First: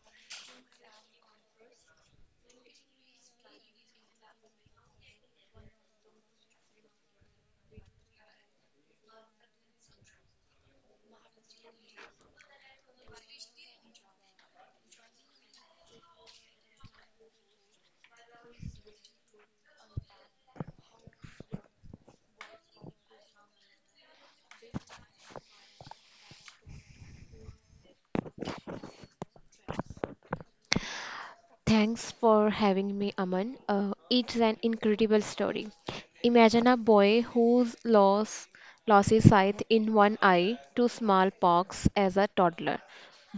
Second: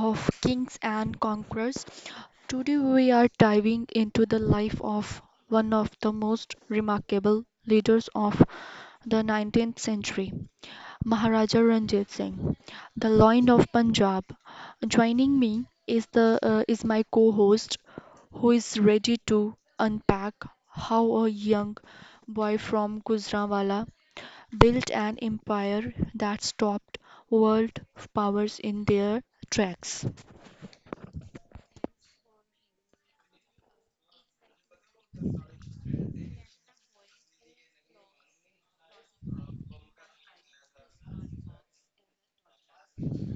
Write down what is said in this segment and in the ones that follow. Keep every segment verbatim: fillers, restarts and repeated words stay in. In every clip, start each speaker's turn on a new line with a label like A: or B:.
A: of Kings and Conquerors. Today we are diving into the life of one of the most remarkable leaders of the nineteenth century, Maharaja Ranjit Singh, the Lion of Punjab. Joining me is the uh, is my co-host who is ready to unpack how a young boy from Gujranwala built an empire that stopped world powers in their tracks.
B: Thanks for having me, Aman. Uh, it's an incredible story. Imagine a boy who's lost lost his sight in one eye to smallpox as a toddler.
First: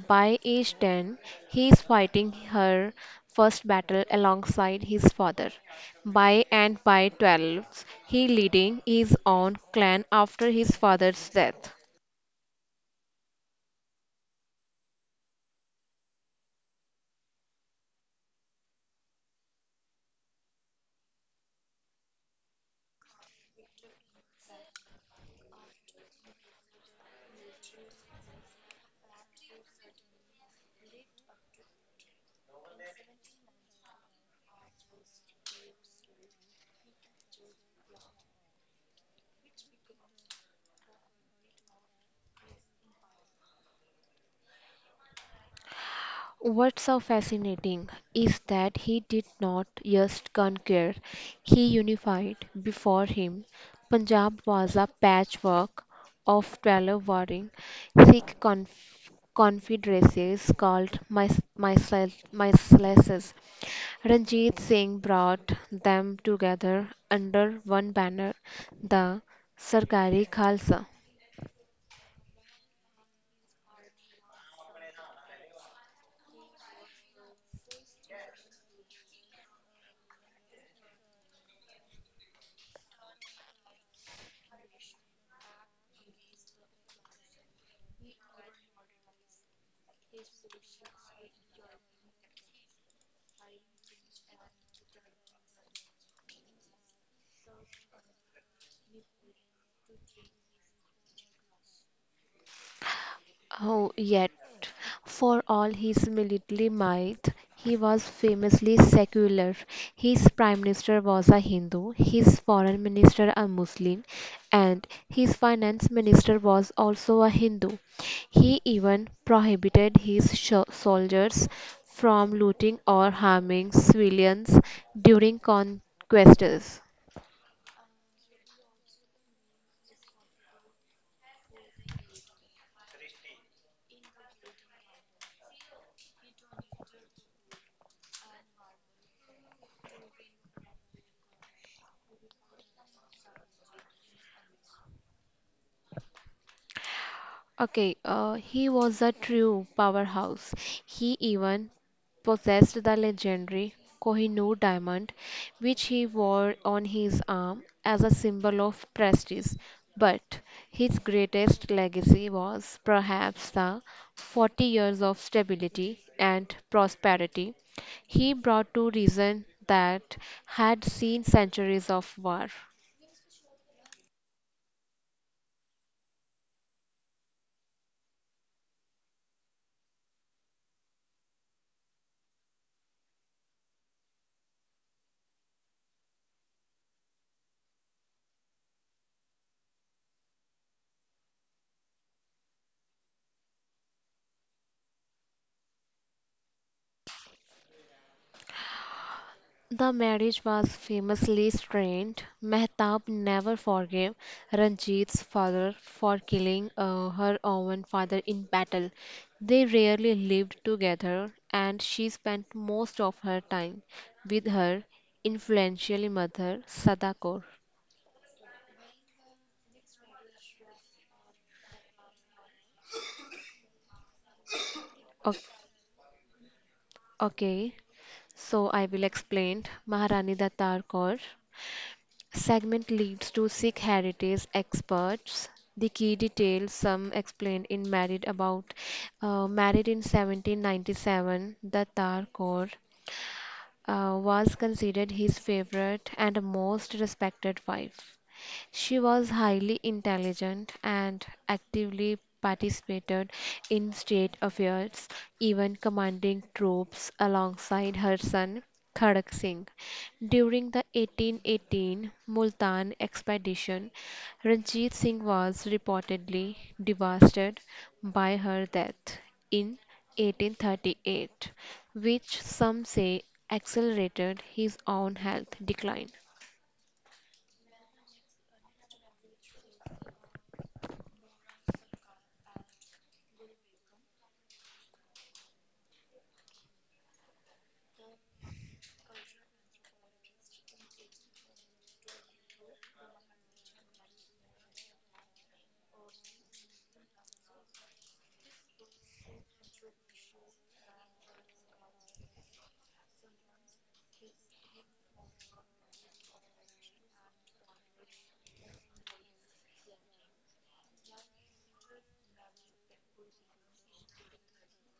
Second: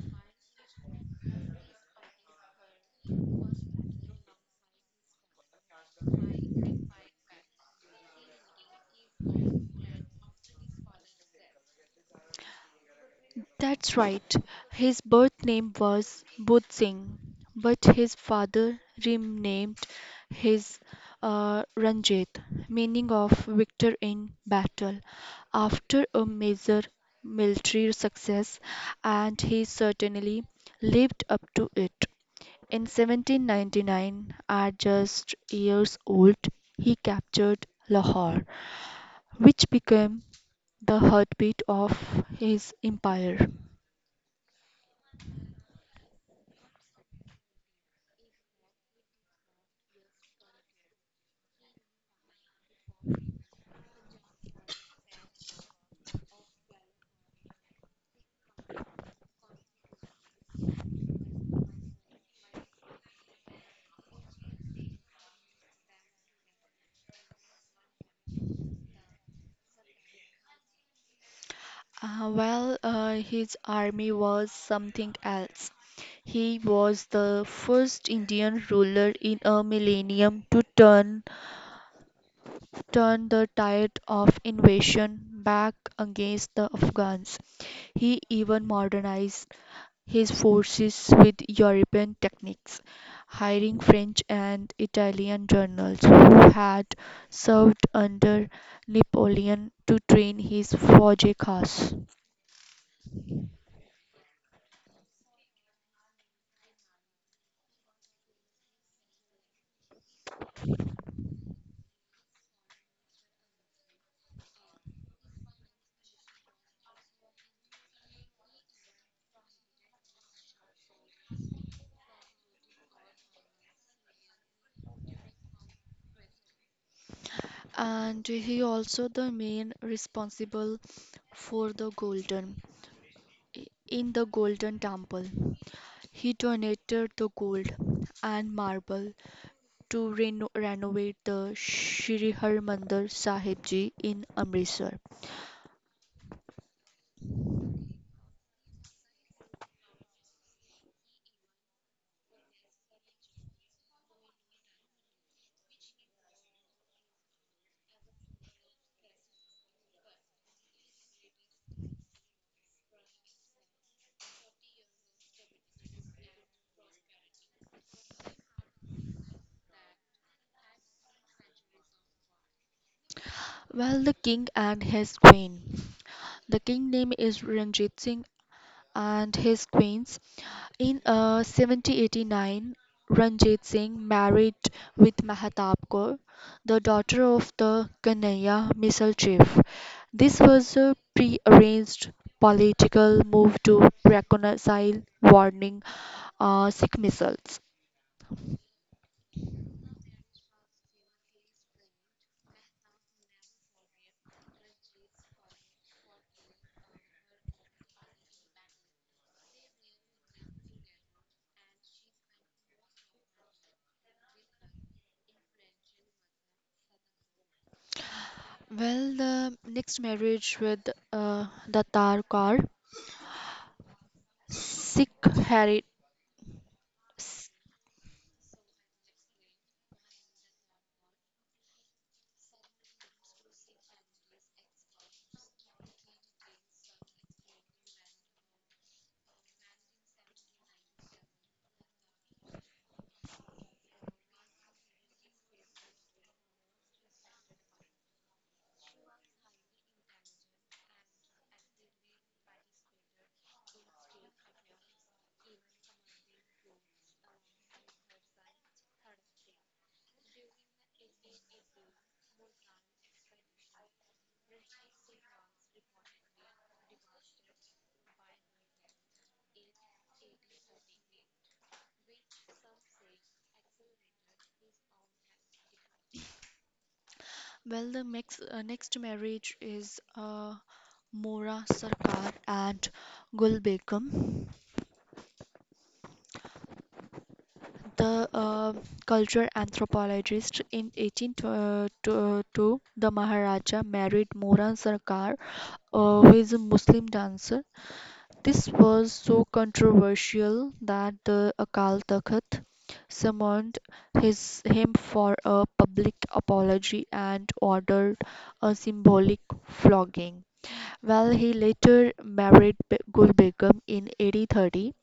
B: By age ten, he's fighting her first battle alongside his father. By and by twelve, he leading his own clan after his father's death.
A: That's right, his birth name was Budh Singh, but his father renamed his uh, Ranjit, meaning of victor in battle. After a major military success, and he certainly lived up to it. In seventeen ninety-nine, at just years old, he captured Lahore, which became the heartbeat of his empire.
B: What's so fascinating is that he did not just conquer, he unified. Before him, Punjab was a patchwork of twelve warring Sikh conf- confederacies called Mis- Misla- Mislaces. Ranjit Singh brought them together under one banner, the Sarkari Khalsa.
A: Uh, well, uh, his army was something else. He was the first Indian ruler in a millennium to turn turn the tide of invasion back against the Afghans. He even modernized his forces with European techniques, hiring French and Italian generals who had served under Napoleon to train his Faujas.
B: Oh, yet, for all his military might, he was famously secular. His prime minister was a Hindu, his foreign minister a Muslim, and his finance minister was also a Hindu. He even prohibited his sho- soldiers from looting or harming civilians during conquests.
A: And he also the main responsible for the golden in the golden temple. He donated the gold and marble to reno- renovate the Shri Harmandir Sahib Ji in Amritsar.
B: Okay, uh, he was a true powerhouse. He even possessed the legendary Kohinoor diamond, which he wore on his arm as a symbol of prestige. But his greatest legacy was perhaps the forty years of stability and prosperity he brought to region that had seen centuries of war.
A: Well, the king and his queen. The king name is Ranjit Singh and his queen's. In uh, seventeen eighty-nine, Ranjit Singh married with Mahatap Kaur, the daughter of the Kanhaiya missile chief. This was a pre-arranged political move to reconcile warning uh, Sikh missiles.
B: The marriage was famously strained. Mehtab never forgave Ranjit's father for killing uh, her own father in battle. They rarely lived together, and she spent most of her time with her influential mother, Sada Kaur.
A: Well, the next marriage with uh, Datar Kaur, Sikh
B: O-
A: heritage.
B: Okay, so I will explain Maharani Datar Kaur. Segment leads to Sikh heritage experts. The key details some explained in married about uh, married in seventeen ninety-seven. The Tar Kaur uh, was considered his favorite and most respected wife. She was highly intelligent and actively participated in state affairs, even commanding troops alongside her son Khadak Singh. During the eighteen eighteen Multan expedition, Ranjit Singh was reportedly devastated by her death in eighteen thirty-eight, which some say accelerated his own health decline.
A: Well, the next, uh, next marriage is uh, Mora Sarkar and Gul Begum, the uh, culture anthropologist. In eighteen twenty-two, the Maharaja married Mora Sarkar, uh, who is a Muslim dancer. This was so controversial that the Akal Takht summoned his him for a public apology and ordered a symbolic flogging. while he later married Be- Gul Begum in eighteen thirty,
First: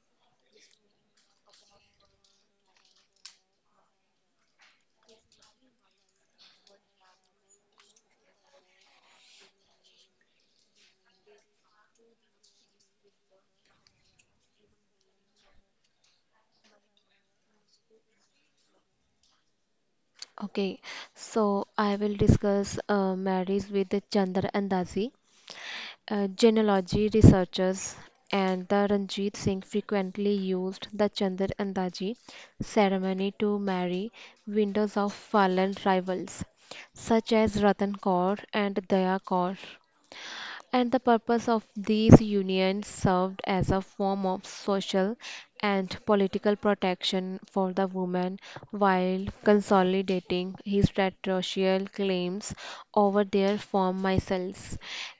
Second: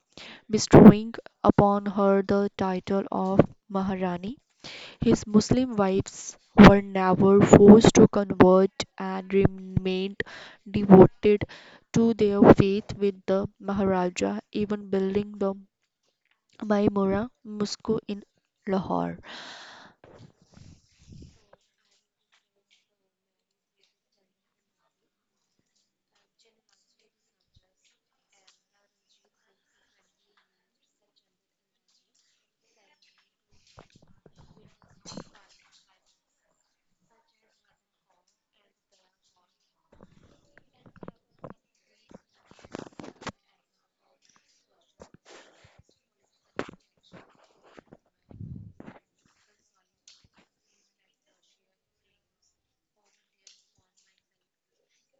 A: bestowing upon her the title of Maharani. His Muslim wives were never forced to convert and remained devoted to their faith with the Maharaja, even building the Maimura Mosque in Lahore.
B: Okay, so I will discuss uh, marriage with Chandra Andazi. Uh, genealogy researchers and the Ranjit Singh frequently used the Chandra Andazi ceremony to marry widows of fallen rivals, such as Ratan Kaur and Daya Kaur and the purpose of these unions served as a form of social and political protection for the woman while consolidating his territorial claims over their former vassals.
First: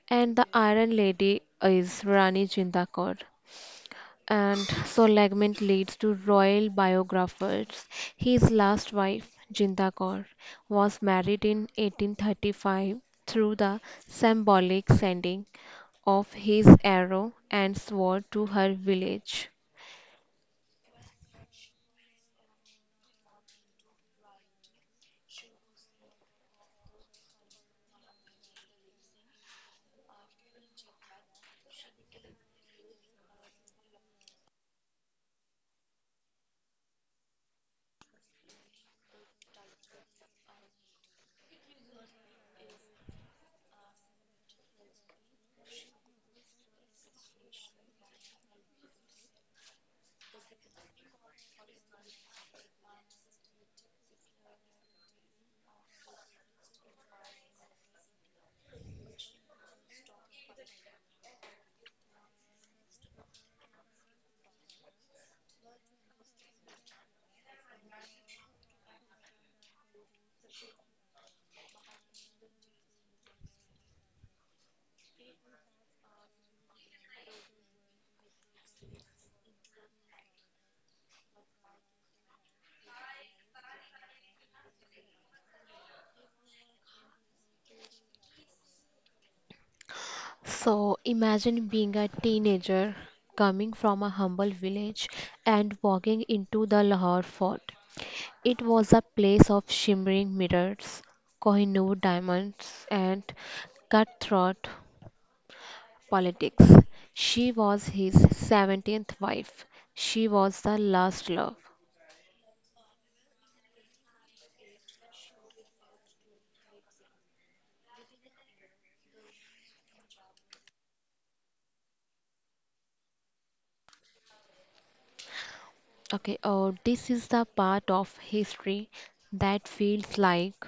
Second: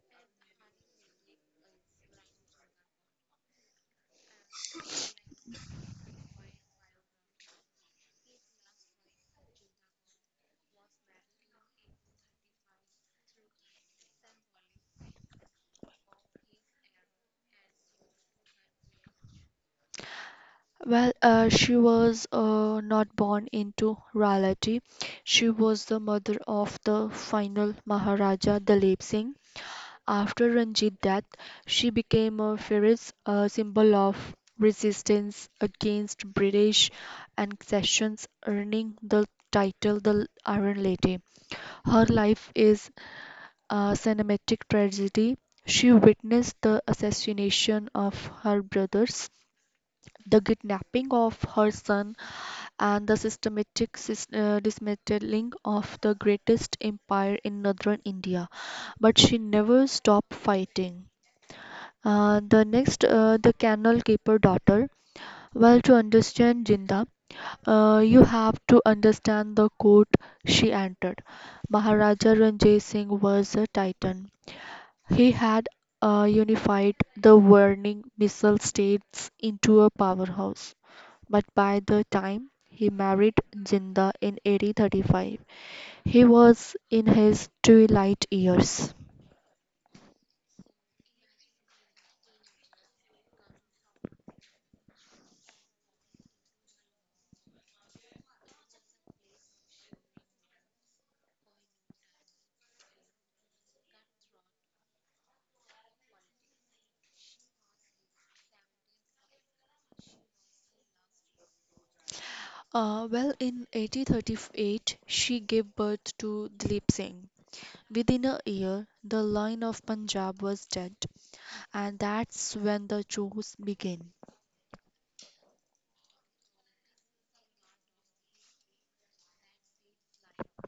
B: And the Iron Lady is Rani Jinda Kaur and so Legment leads to royal biographers. His last wife, Jinda Kaur, was married in eighteen thirty-five through the symbolic sending of his arrow and sword to her village.
A: Well, uh, she was uh, not born into royalty. She was the mother of the final Maharaja Dalip Singh. After Ranjit's death, she became a fierce uh, symbol of resistance against British concessions, earning the title the Iron Lady. Her life is a cinematic tragedy. She witnessed the assassination of her brothers, the kidnapping of her son and the systematic sis- uh, dismantling of the greatest empire in northern India. But she never stopped fighting. Uh, the next, uh, the canal keeper daughter. Well, to understand Jinda, uh, you have to understand the court she entered. Maharaja Ranjit Singh was a titan. He had uh, unified the warring missile states into a powerhouse. But by the time he married Jinda in eighteen thirty-five, he was in his twilight years.
B: So imagine being a teenager coming from a humble village and walking into the Lahore fort. It was a place of shimmering mirrors, Kohinoor diamonds, and cutthroat politics. She was his seventeenth wife. She was the last love.
A: Uh, well, in eighteen thirty-eight, she gave birth to Dilip Singh. Within a year, the line of Punjab was dead, and that's when the chores began.
B: Okay. Oh, this is the part of history that feels like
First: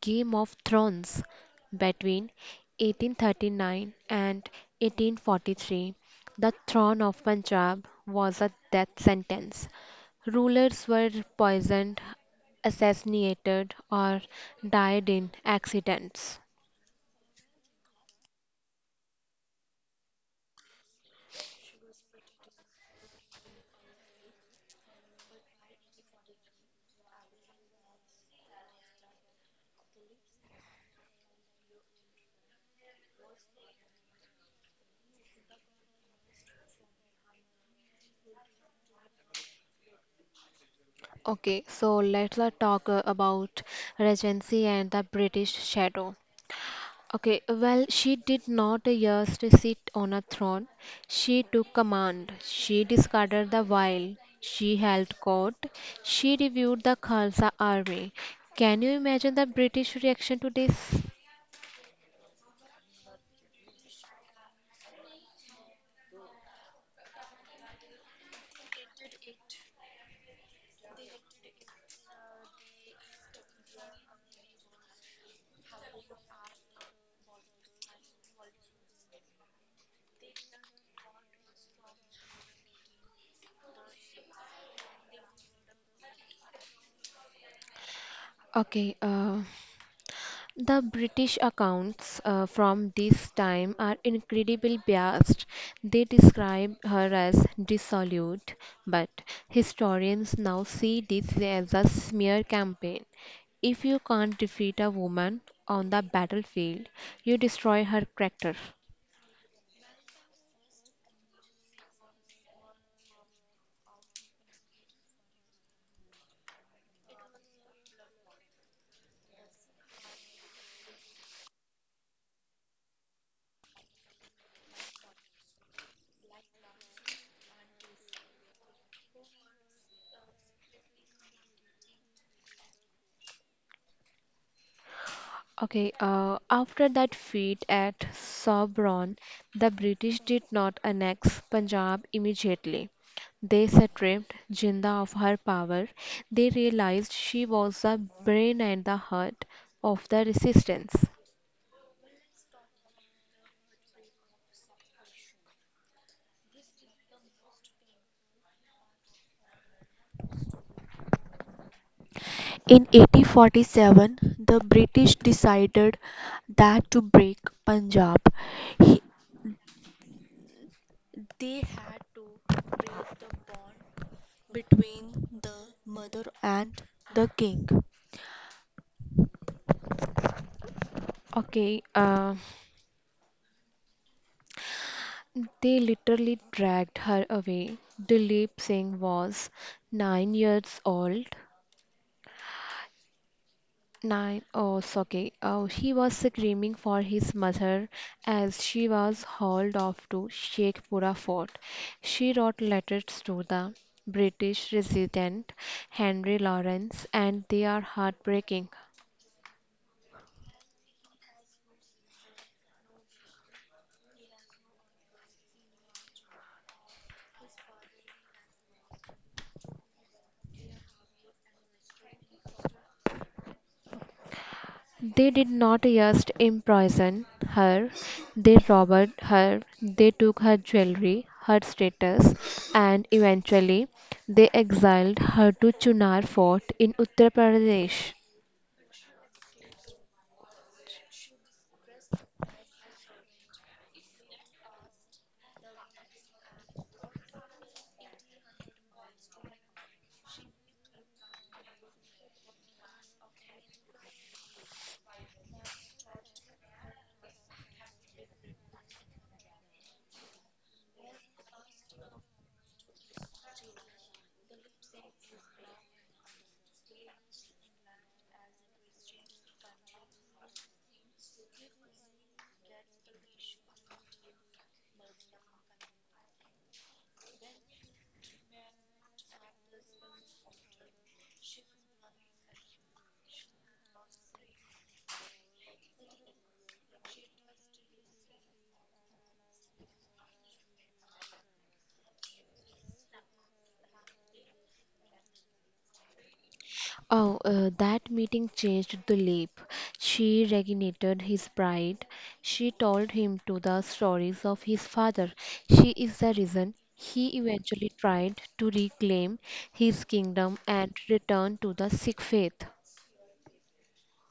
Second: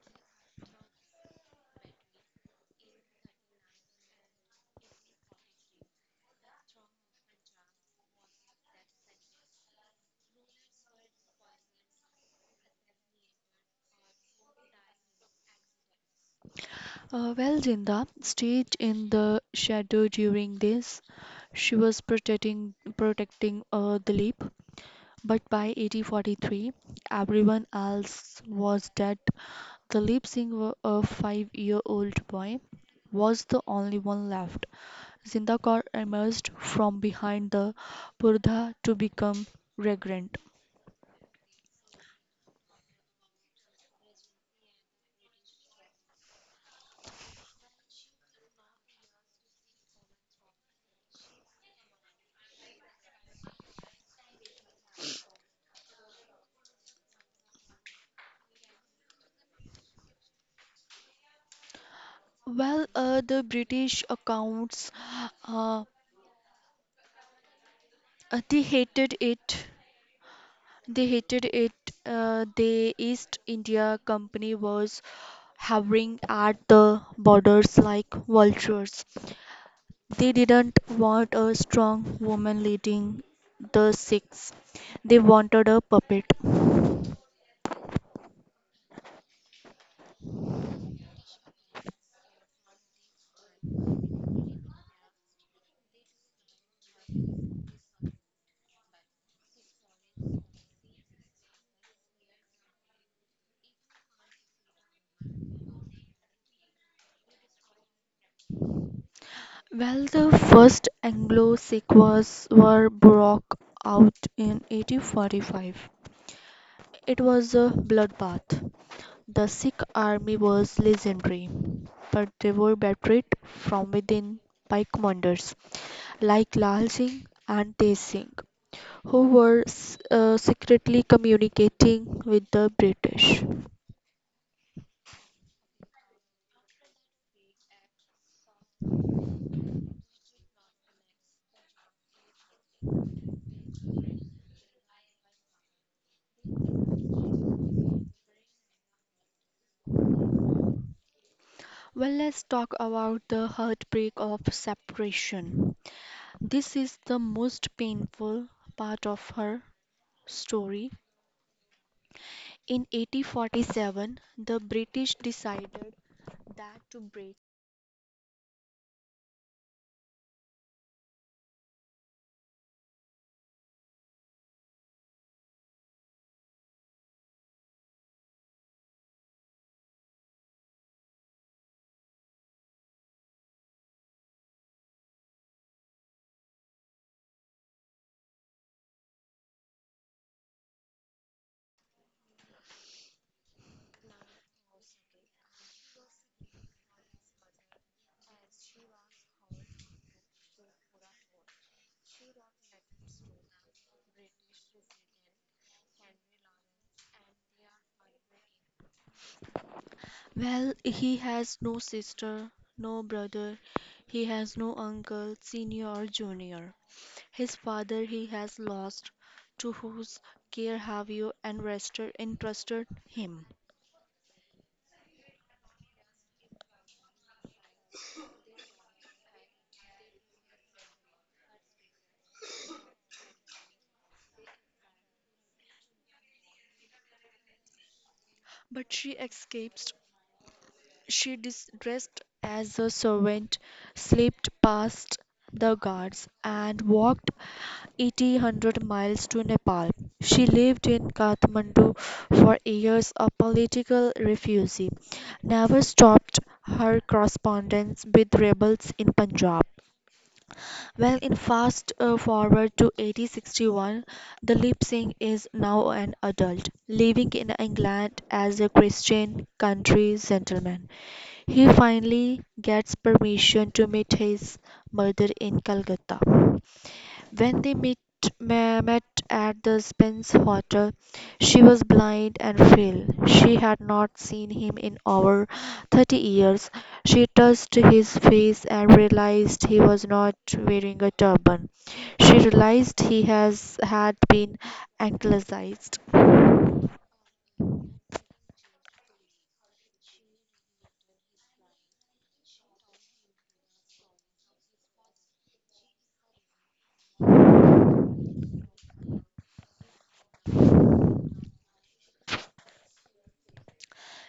B: Game of Thrones between eighteen thirty-nine and eighteen forty-three. The throne of Punjab was a death sentence. Rulers were poisoned, assassinated, or died in accidents.
A: Uh, well, Jinda stayed in the shadow during this. She was protecting protecting uh, Dilip. But by eighteen forty-three, everyone else was dead. The lip singer, a five year old boy, was the only one left. Zinda Kaur emerged from behind the purdah to become regnant.
B: Okay, so let's uh, talk uh, about Regency and the British Shadow. Okay, well, she did not just sit on a throne. She took command. She discarded the veil. She held court. She reviewed the Khalsa army. Can you imagine the British reaction to this?
A: Well, uh, the British accounts, uh, uh, they hated it. They hated it. Uh, the East India Company was hovering at the borders like vultures. They didn't want a strong woman leading the Sikhs, they wanted a puppet.
B: Okay, uh, The British accounts uh, from this time are incredibly biased. They describe her as dissolute, but historians now see this as a smear campaign. If you can't defeat a woman on the battlefield, you destroy her character.
A: Well, the first Anglo Sikh wars were broke out in eighteen forty-five. It was a bloodbath. The Sikh army was legendary, but they were betrayed from within by commanders like Lal Singh and Tej Singh, who were s- uh, secretly communicating with the British.
B: Okay, uh, after that feat at Sobraon, the British did not annex Punjab immediately. They stripped Jinnah of her power. They realized she was the brain and the heart of the resistance.
A: Well, let's talk about the heartbreak of separation. This is the most painful part of her story. In
B: In
A: eighteen forty-seven, the British
B: eighteen forty-seven, the
A: decided
B: British
A: that to
B: decided
A: break.
B: that to break Punjab, he- they had to break the bond between the mother and the king. Okay, uh, they literally dragged her away. Dilip Singh was nine years old. Nine, oh, it's okay. Oh, he was screaming for his mother as she was hauled off to Sheikhpura Fort. She wrote letters to the British resident Henry Lawrence, and they are heartbreaking.
A: Well, he has no sister, no brother, he has no uncle, senior or junior. His father he has lost, to whose care have you entrusted, entrusted him?
B: They did not just imprison her, they robbed her, they took her jewelry, her status, and eventually they exiled her to Chunar Fort in Uttar Pradesh.
A: But she escapes. She dis- dressed as a servant, slipped past the guards, and walked eighteen hundred miles to Nepal. She lived in Kathmandu for years, a political refugee. Never stopped her correspondence with rebels in Punjab. Well, in fast uh, forward to eighteen sixty-one, the lip sync is now an adult, living in England as a Christian country gentleman. He finally gets permission to meet his mother in Calcutta. When they meet, ma- met at the Spence Hotel, she was blind and frail. She had not seen him in over thirty years. She touched his face and realized he was not wearing a turban. She realized he has had been anglicized.
B: Oh, uh, that meeting changed the leap. She reignited his pride. She told him to the stories of his father. She is the reason he eventually tried to reclaim his kingdom and return to the Sikh faith.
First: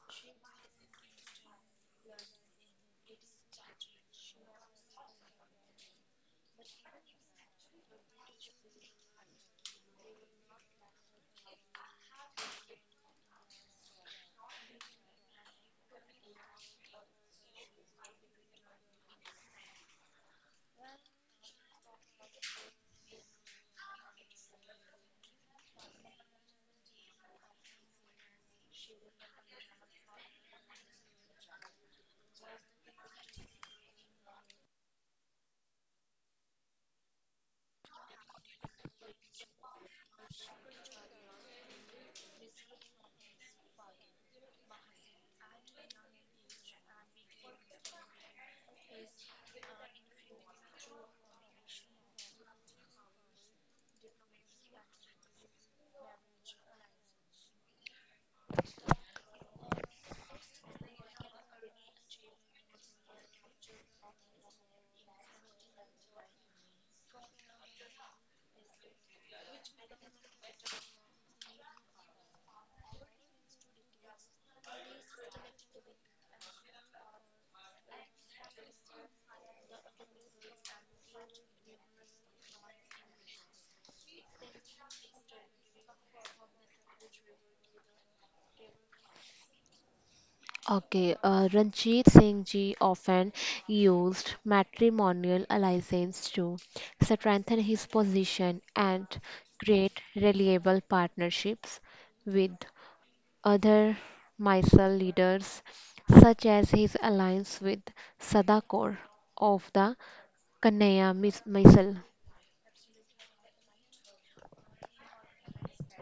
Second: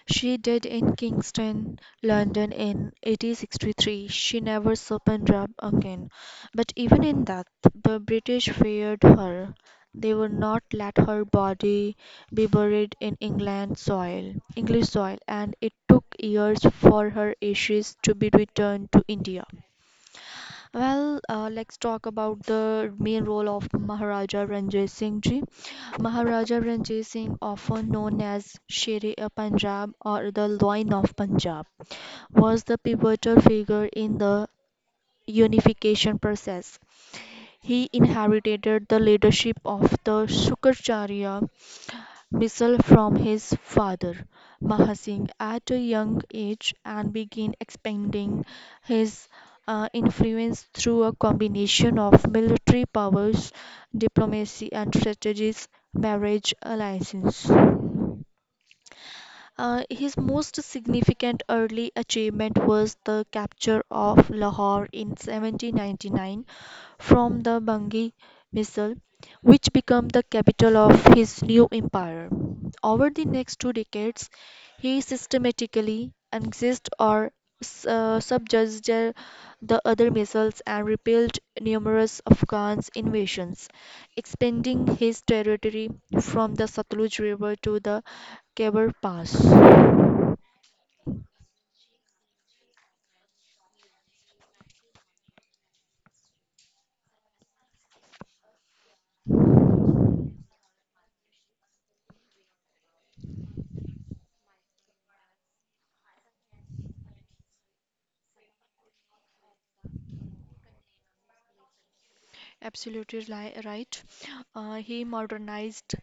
A: She died in Kingston, London in eighteen sixty-three. She never opened up again, but even in that, the British feared her. They would not let her body be buried in England soil, English soil, and it took years for her ashes to be returned to India. Well, uh, let's talk about the main role of Maharaja Ranjit Singh ji. Maharaja Ranjit Singh, often known as Sher e Punjab or the Lion of Punjab, was the pivotal figure in the unification process. He inherited the leadership of the Shukracharya missile from his father Maha Singh at a young age and began expanding his uh, influence through a combination of military powers, diplomacy, and strategies, marriage alliances. Uh, his most significant early achievement was the capture of Lahore in seventeen ninety-nine from the Bangi missile, which became the capital of his new empire. Over the next two decades, he systematically annexed or uh, subjuged the other missiles and repelled numerous Afghan invasions, expanding his territory from the Satluj River to the Khyber Pass.
B: Okay, uh, Ranjit Singh ji often used matrimonial alliances to strengthen his position and create reliable partnerships with other Mysore leaders, such as his alliance with Sadakor of the Kannaya mis- missile.
A: Absolutely li- right. Uh, he modernized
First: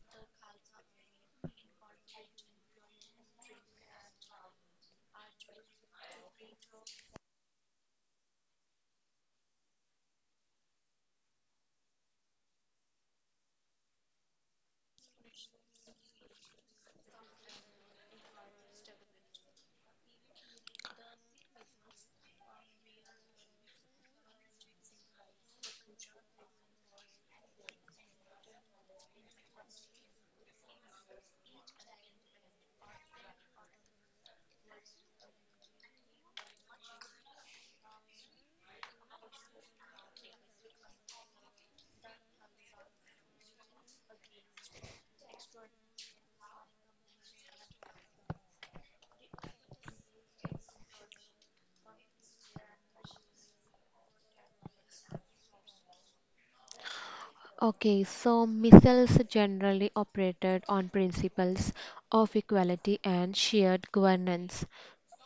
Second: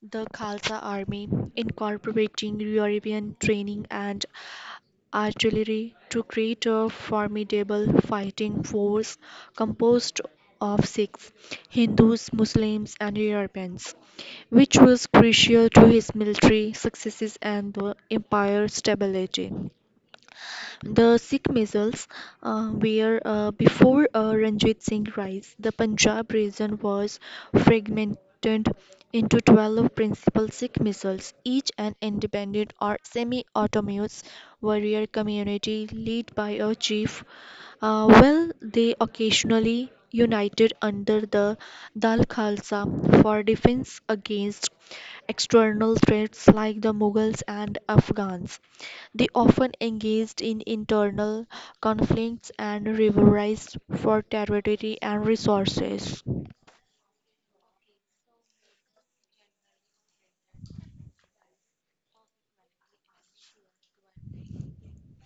A: The Khalsa Army, incorporating European training and artillery to create a formidable fighting force composed of Sikhs, Hindus, Muslims, and Europeans, which was crucial to his military successes and the empire's stability. The Sikh missiles, uh, where uh, before uh, Ranjit Singh rise, the Punjab region was fragmented into twelve principal Sikh missiles, each an independent or semi-autonomous warrior community led by a chief. Uh, well, they occasionally united under the Dal Khalsa for defense against external threats like the Mughals and Afghans. They often engaged in internal conflicts and rivalries for territory and resources.
B: Okay, so missiles generally operated on principles of equality and shared governance,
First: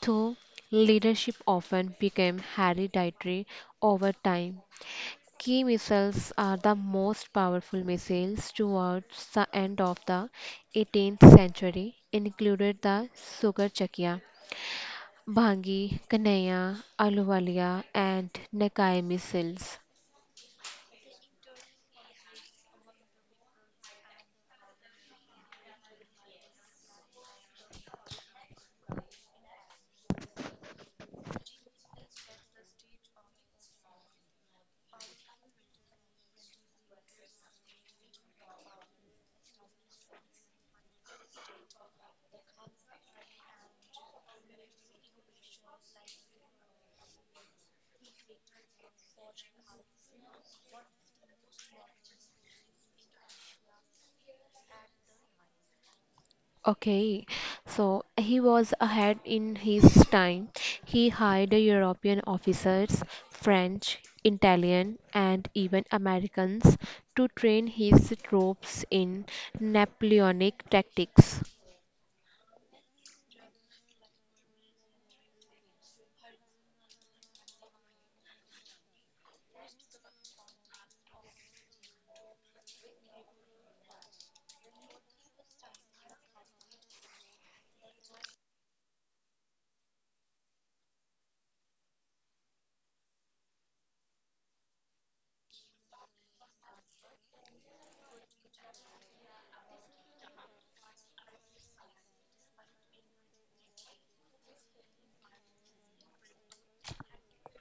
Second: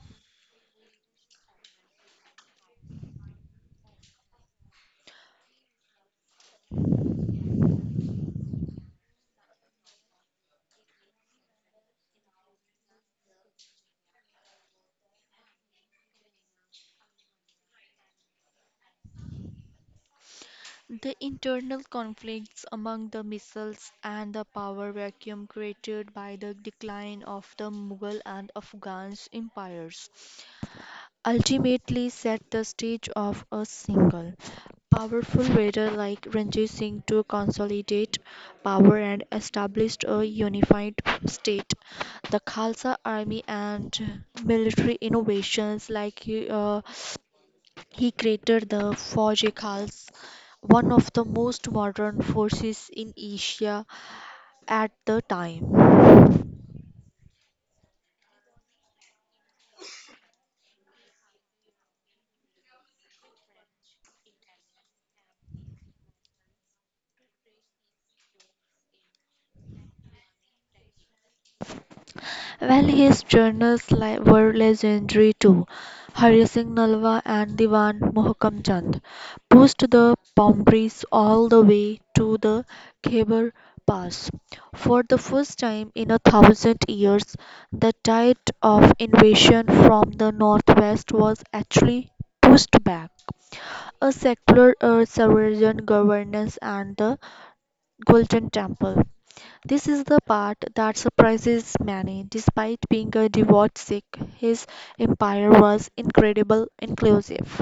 B: though leadership often became hereditary over time, key missiles are the most powerful missiles towards the end of the eighteenth century, included the Sugarchakya, Bhangi, Kanhaiya, Aluwalia, and Nakai missiles.
A: The internal conflicts among the missiles and the power vacuum created by the decline of the Mughal and Afghan empires ultimately set the stage of a single powerful leader like Ranjit Singh to consolidate power and establish a unified state. The Khalsa army and military innovations like uh, he created the Fauji Khals, one of the most modern forces in Asia at the time.
B: Okay, so he was ahead in his time. He hired European officers, French, Italian, and even Americans to train his troops in Napoleonic tactics.
A: Well, his journals li- were legendary too. Hari Singh Nalwa and Diwan Mohkam Chand pushed the boundaries all the way to the Khyber Pass. For the first time in a thousand years, the tide of invasion from the northwest was actually pushed back. A secular uh, Saracen governance and the Golden Temple. This is the part that surprises many. Despite being a devout Sikh, his empire was incredible, inclusive.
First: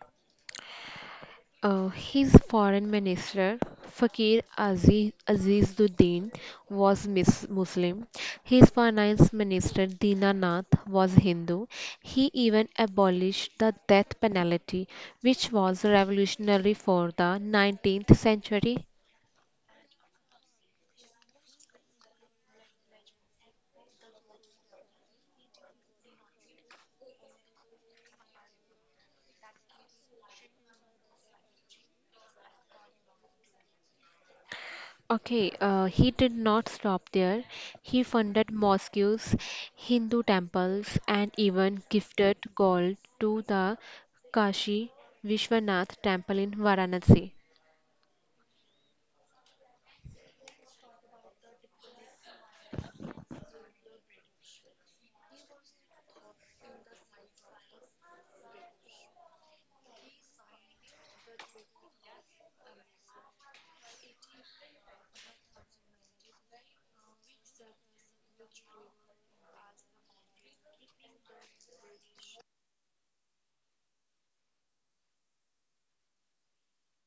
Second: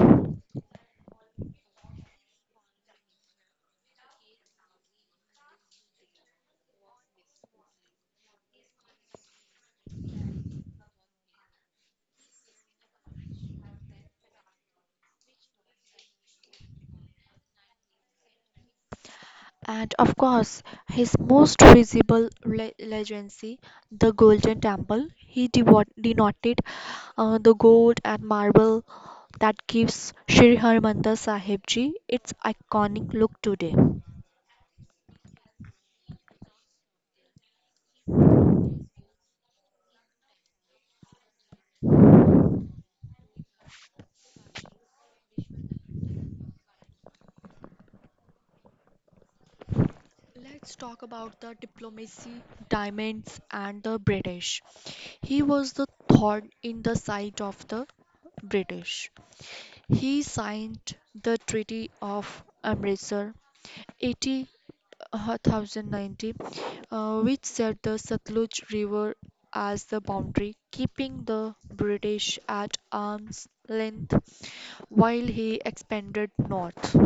B: Uh, his foreign minister, Fakir Aziz, Azizuddin, was mis- Muslim. His finance minister, Dinanath, was Hindu. He even abolished the death penalty, which was revolutionary for the nineteenth century.
A: And of course, his most visible le- legacy, the Golden Temple, he devo- denoted uh, the gold and marble that gives Sri Harmandir Sahib Ji its iconic look today.
B: Okay, uh, he did not stop there. He funded mosques, Hindu temples, and even gifted gold to the Kashi Vishwanath temple in Varanasi.
A: Let's talk about the diplomacy, diamonds, and the British. He was the thorn in the side of the British. He signed the Treaty of Amritsar eighty, uh, ten ninety, uh, which set the Satluj River as the boundary, keeping the British at arm's length while he expanded north.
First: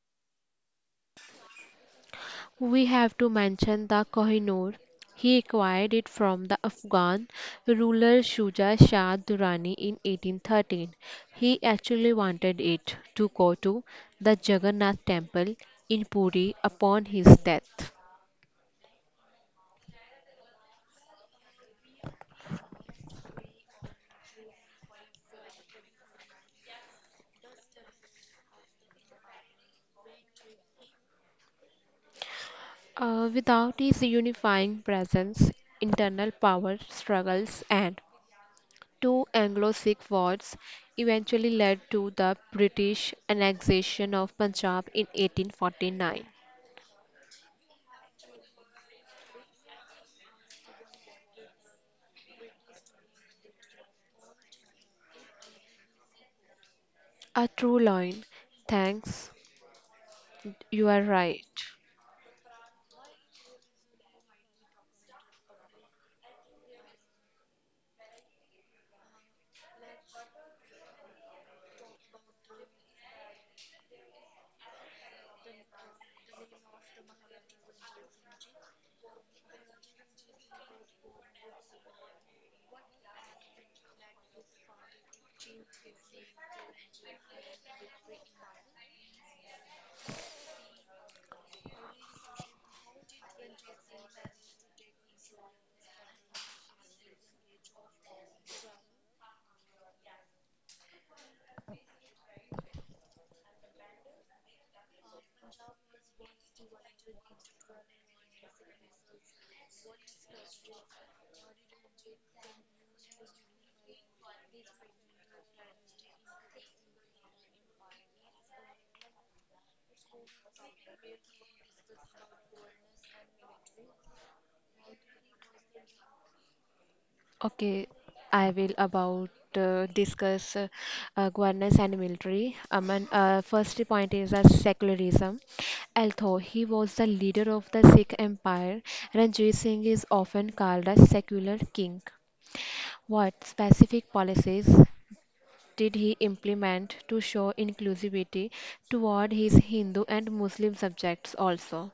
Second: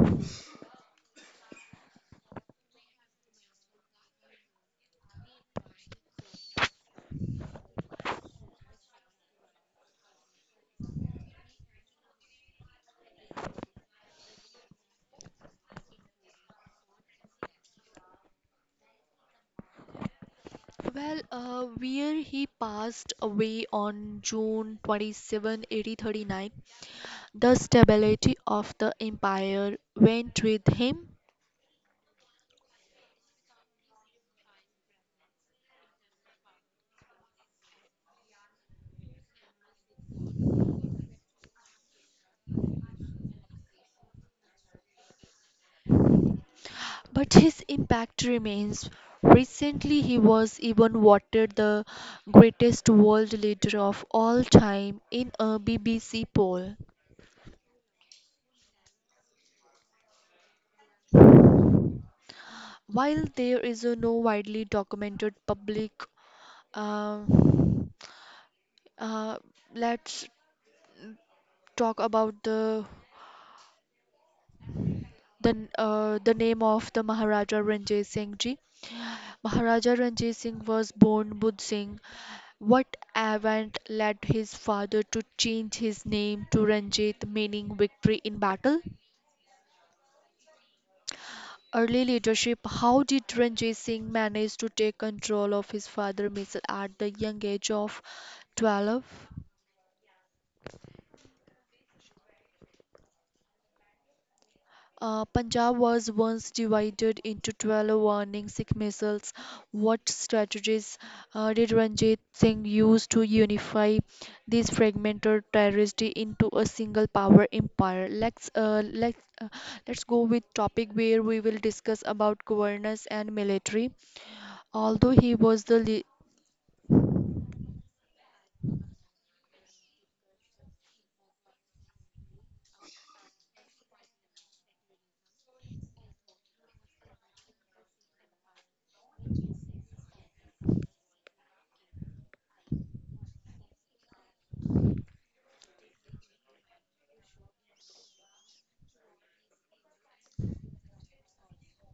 B: We have to mention the Kohinoor. He acquired it from the Afghan ruler Shuja Shah Durrani in eighteen thirteen. He actually wanted it to go to the Jagannath temple in Puri upon his death.
A: Well, uh, where he passed away on June twenty-seventh, eight thousand thirty-nine, the stability of the empire went with him,
B: Uh, without his unifying presence, internal power struggles and two Anglo-Sikh wars eventually led to the British annexation of Punjab in eighteen forty-nine.
A: but his impact remains. Recently, he was even voted the greatest world leader of all time in a B B C poll.
B: A true line. Thanks. You are right.
A: While there is a no widely documented public, uh, uh, let's talk about the The, n- uh, the name of the Maharaja Ranjit Singh ji. Maharaja Ranjit Singh was born Bud Singh. What event led his father to change his name to Ranjit, meaning victory in battle? Early leadership. How did Ranjit Singh manage to take control of his father's missile at the young age of twelve? Uh, Punjab was once divided into twelve warning Sikh missiles. What strategies uh, did Ranjit Singh use to unify this fragmented territory into a single power empire? Let's uh, let uh, let's go with topic where we will discuss about governance and military. Although he was the lea-
B: Okay, I will about uh, discuss uh, uh, governance and military. Um, and, uh, first point is uh, secularism. Although he was the leader of the Sikh Empire, Ranjit Singh is often called a secular king. What specific policies did he implement to show inclusivity toward his Hindu and Muslim subjects also?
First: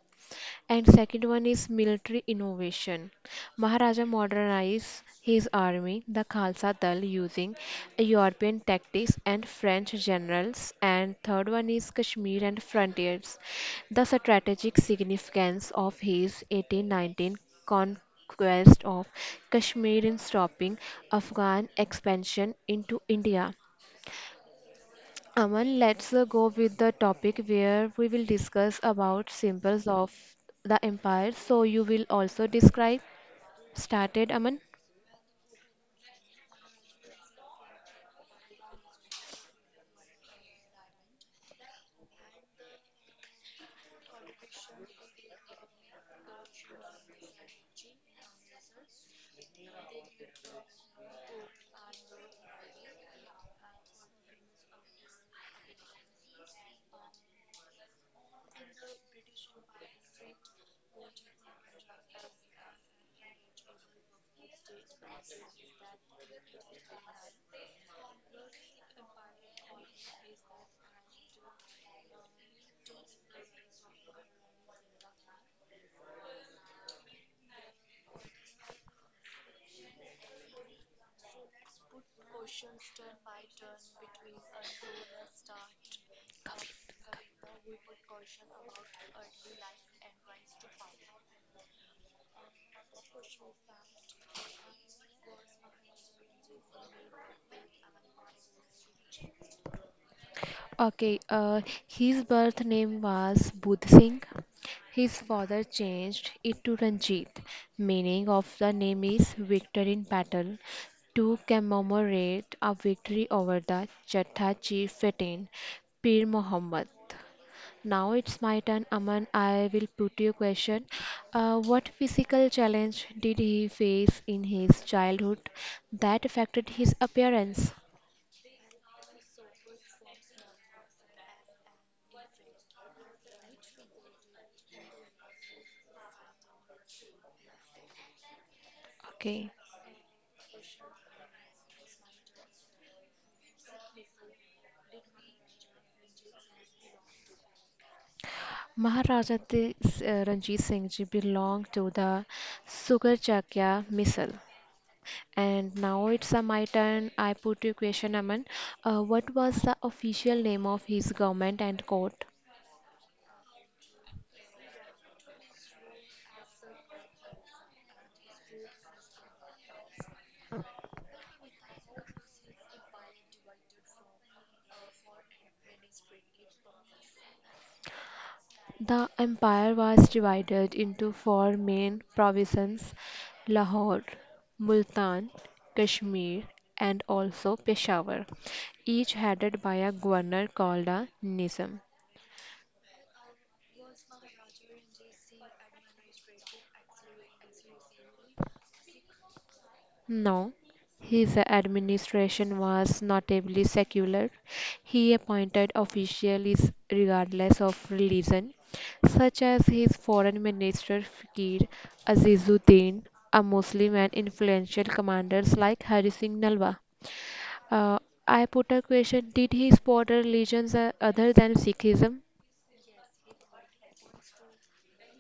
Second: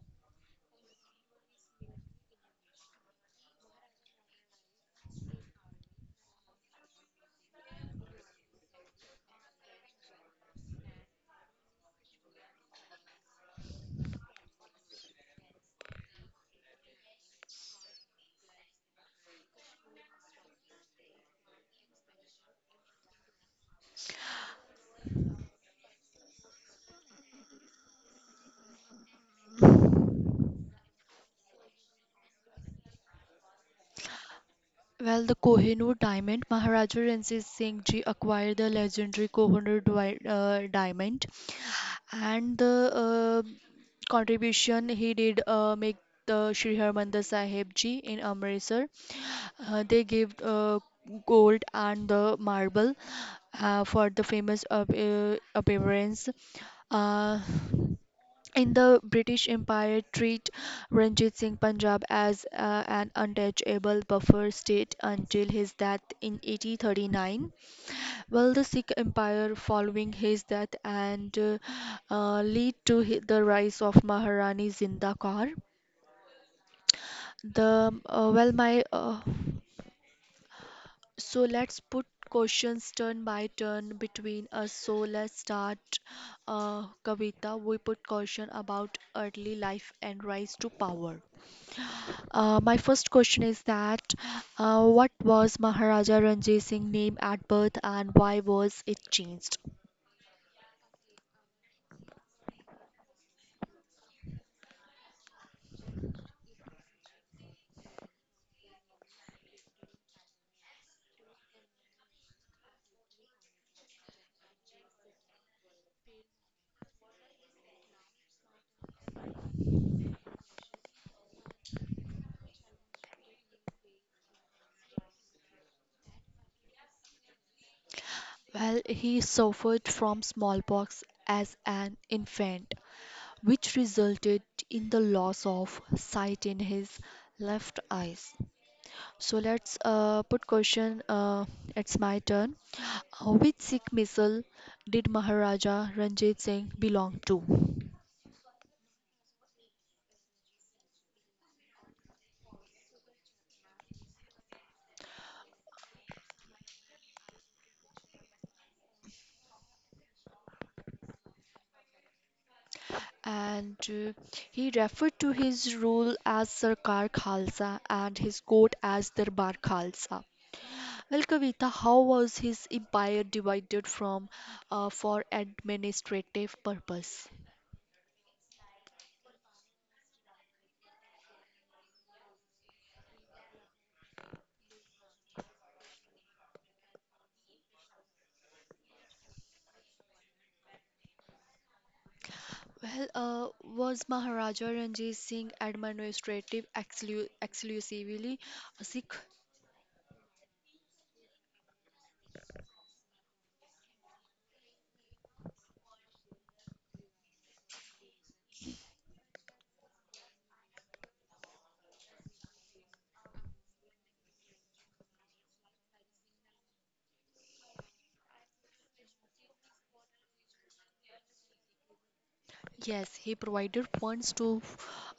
B: And second one is military innovation. Maharaja modernized his army, the Khalsa Dal, using European tactics and French generals. And third one is Kashmir and frontiers. The strategic significance of his eighteen nineteen conquest of Kashmir in stopping Afghan expansion into India. Aman, let's uh, go with the topic where we will discuss about symbols of the empire. So you will also describe. Started, Aman.
A: well, the Kohinoor diamond, Maharaja Ranjit Singh ji acquired the legendary Kohinoor dwi- uh, diamond and the uh, contribution he did uh, make the Shri Harmandir Sahib Ji in Amritsar. Uh, they gave uh, gold and the marble uh, for the famous ap- uh, appearance. Uh, in the British Empire, treat Ranjit Singh Punjab as uh, an untouchable buffer state until his death in eighteen thirty-nine. Well, the Sikh Empire following his death and uh, uh, lead to hi- the rise of Maharani Zinda Kaur. The uh, well, my uh, so let's put questions turn by turn between us. So let's start, uh, Kavita. We put question about early life and rise to power. Uh, my first question is that uh, what was Maharaja Ranjit Singh name at birth and why was it changed?
B: Okay, uh, his birth name was Budh Singh. His father changed it to Ranjit. Meaning of the name is victor in battle to commemorate a victory over the Chhatha chief Fatin, Pir Muhammad. Now it's my turn, Aman. I will put you a question. Uh, what physical challenge did he face in his childhood that affected his appearance?
A: Well, he suffered from smallpox as an infant, which resulted in the loss of sight in his left eyes. So
B: Okay.
A: let's uh, put question. Uh, it's my turn. Uh, Which Sikh missile did Maharaja Ranjit Singh belong to?
B: Maharaja Di- uh, Ranjit Singh ji belonged to the Sugarchakya missile. And now it's uh, my turn. I put you question, Aman. Uh, what was the official name of his government and court?
A: And uh, He referred to his rule as Sarkar Khalsa and his court as Darbar Khalsa. Well, Kavita, how was his empire divided from uh, for administrative purpose?
B: The empire was divided into four main provinces Lahore, Multan, Kashmir, and also Peshawar, each headed by a governor called a Nizam.
A: Well, uh, was Maharaja Ranjit Singh administrative exclu- exclusively a Sikh?
B: No, his administration was notably secular. He appointed officials regardless of religion, such as his foreign minister Fakir Azizuddin, a Muslim, and influential commanders like Hari Singh Nalwa. Uh, I put a question: did he support religions uh, other than Sikhism?
A: Yes, he provided funds to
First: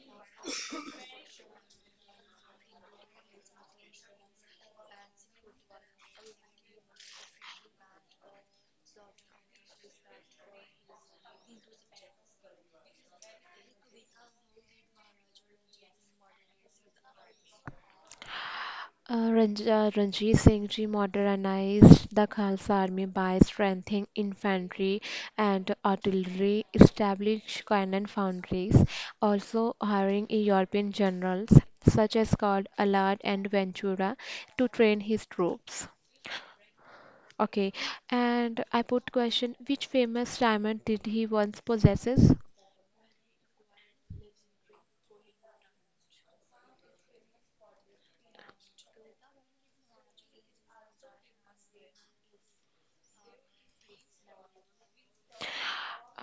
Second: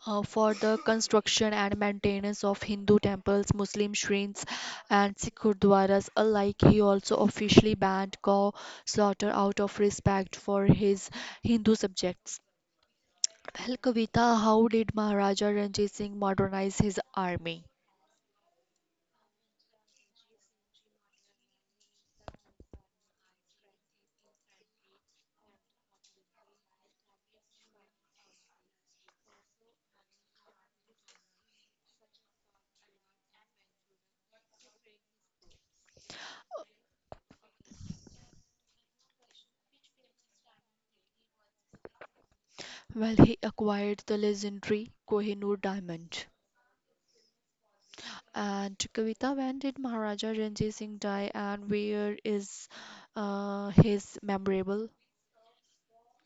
A: uh, for the construction and maintenance of Hindu temples, Muslim shrines, and Sikh gurdwaras alike. He also officially banned cow slaughter out of respect for his Hindu subjects. Well, Kavita, how did Maharaja Ranjit Singh modernize his army?
B: Uh, Ranj- uh, Ranjit Singh ji modernized the Khalsa army by strengthening infantry and artillery, established cannon foundries, also hiring European generals such as called Allard and Ventura to train his troops. Okay, and I put question: which famous diamond did he once possesses?
A: Well, he acquired the legendary Kohinoor diamond. And Kavita, when did Maharaja Ranjit Singh die and where is uh, his memorable?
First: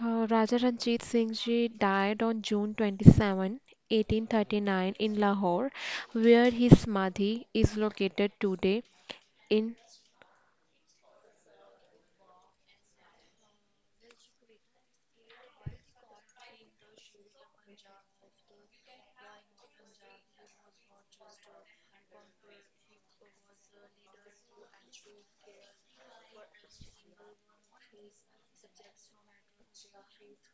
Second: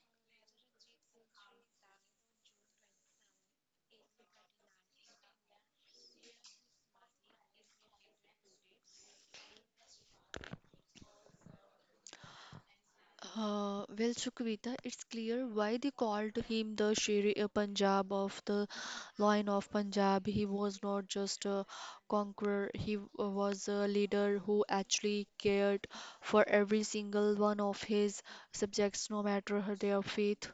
B: Uh, Raja Ranjit Singh ji died on June twenty-seventh, eighteen thirty-nine in Lahore, where his samadhi is located today in
A: Uh, well, Chukwita, it's clear why they called him the Sher uh, Punjab of the Lion of Punjab. He was not just a conqueror, he w- uh, was a leader who actually cared for every single one of his subjects, no matter her- their faith.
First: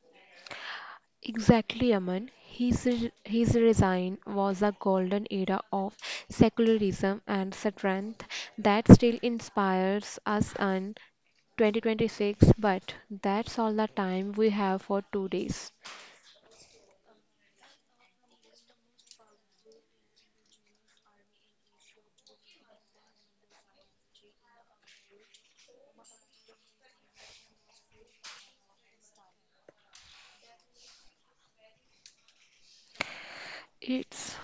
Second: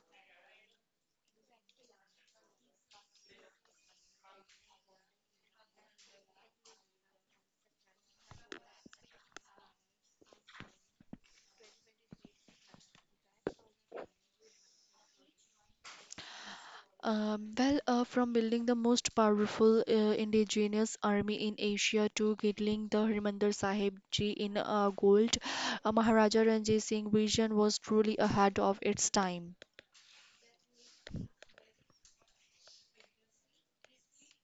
B: exactly Aman. His, re- his resign was a golden era of secularism and strength that still inspires us in twenty twenty-six, but that's all the time we have for two days.
A: Um, well, uh, from building the most powerful uh, indigenous army in Asia to getting the Harimandir Sahib Ji in uh, gold, uh, Maharaja Ranjit Singh's vision was truly ahead of its time.
B: It's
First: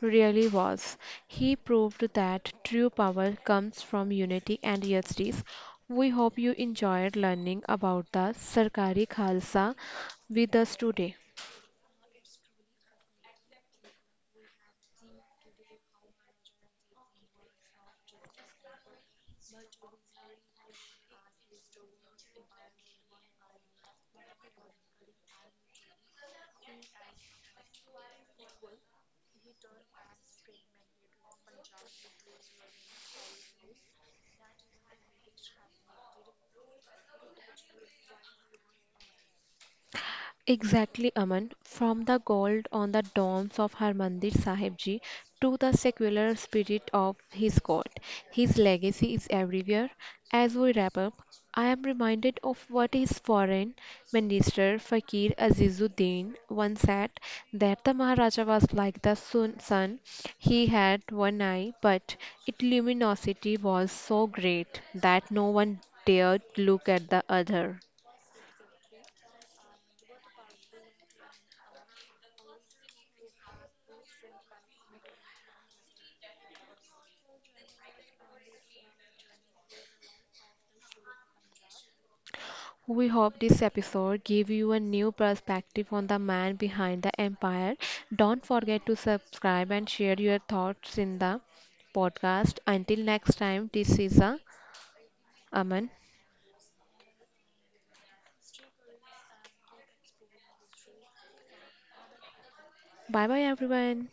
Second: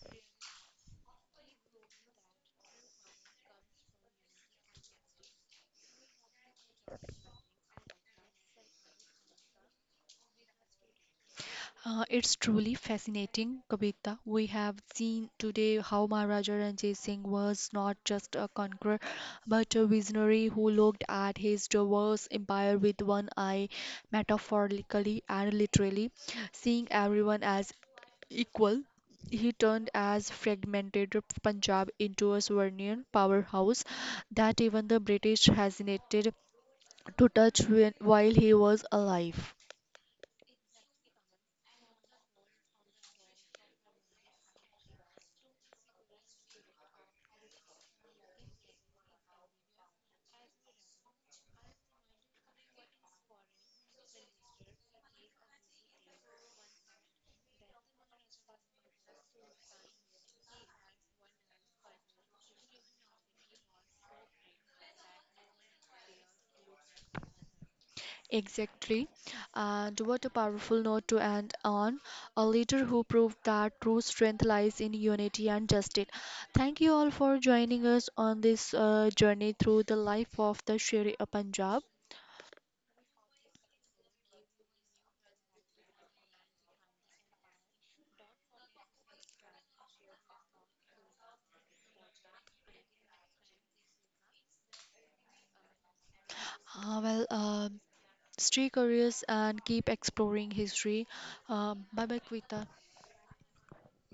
B: really was. He proved that true power comes from unity and justice. We hope you enjoyed learning about the Sarkari Khalsa with us today.
A: Uh, it's truly fascinating, Kavita. We have seen today how Maharaja Ranjit Singh was not just a conqueror, but a visionary who looked at his diverse empire with one eye, metaphorically and literally, seeing everyone as equal. He turned as fragmented Punjab into a sovereign powerhouse that even the British hesitated to touch when, while he was alive.
B: Exactly, Aman. From the gold on the domes of Harmandir Sahib Ji to the secular spirit of his God, his legacy is everywhere. As we wrap up, I am reminded of what his foreign minister Fakir Azizuddin once said that the Maharaja was like the sun. sun. He had one eye, but its luminosity was so great that no one dared look at the other.
A: Exactly. And what a powerful note to end on. A leader who proved that true strength lies in unity and justice. Thank you all for joining us on this uh, journey through the life of the Sher e Punjab.
B: We hope this episode gave you a new perspective on the man behind the empire. Don't forget to subscribe and share your thoughts in the podcast. Until next time, this is a Aman.
A: Uh, well, um stay curious and keep exploring history. Um, bye bye, Kvita.
B: Bye bye everyone.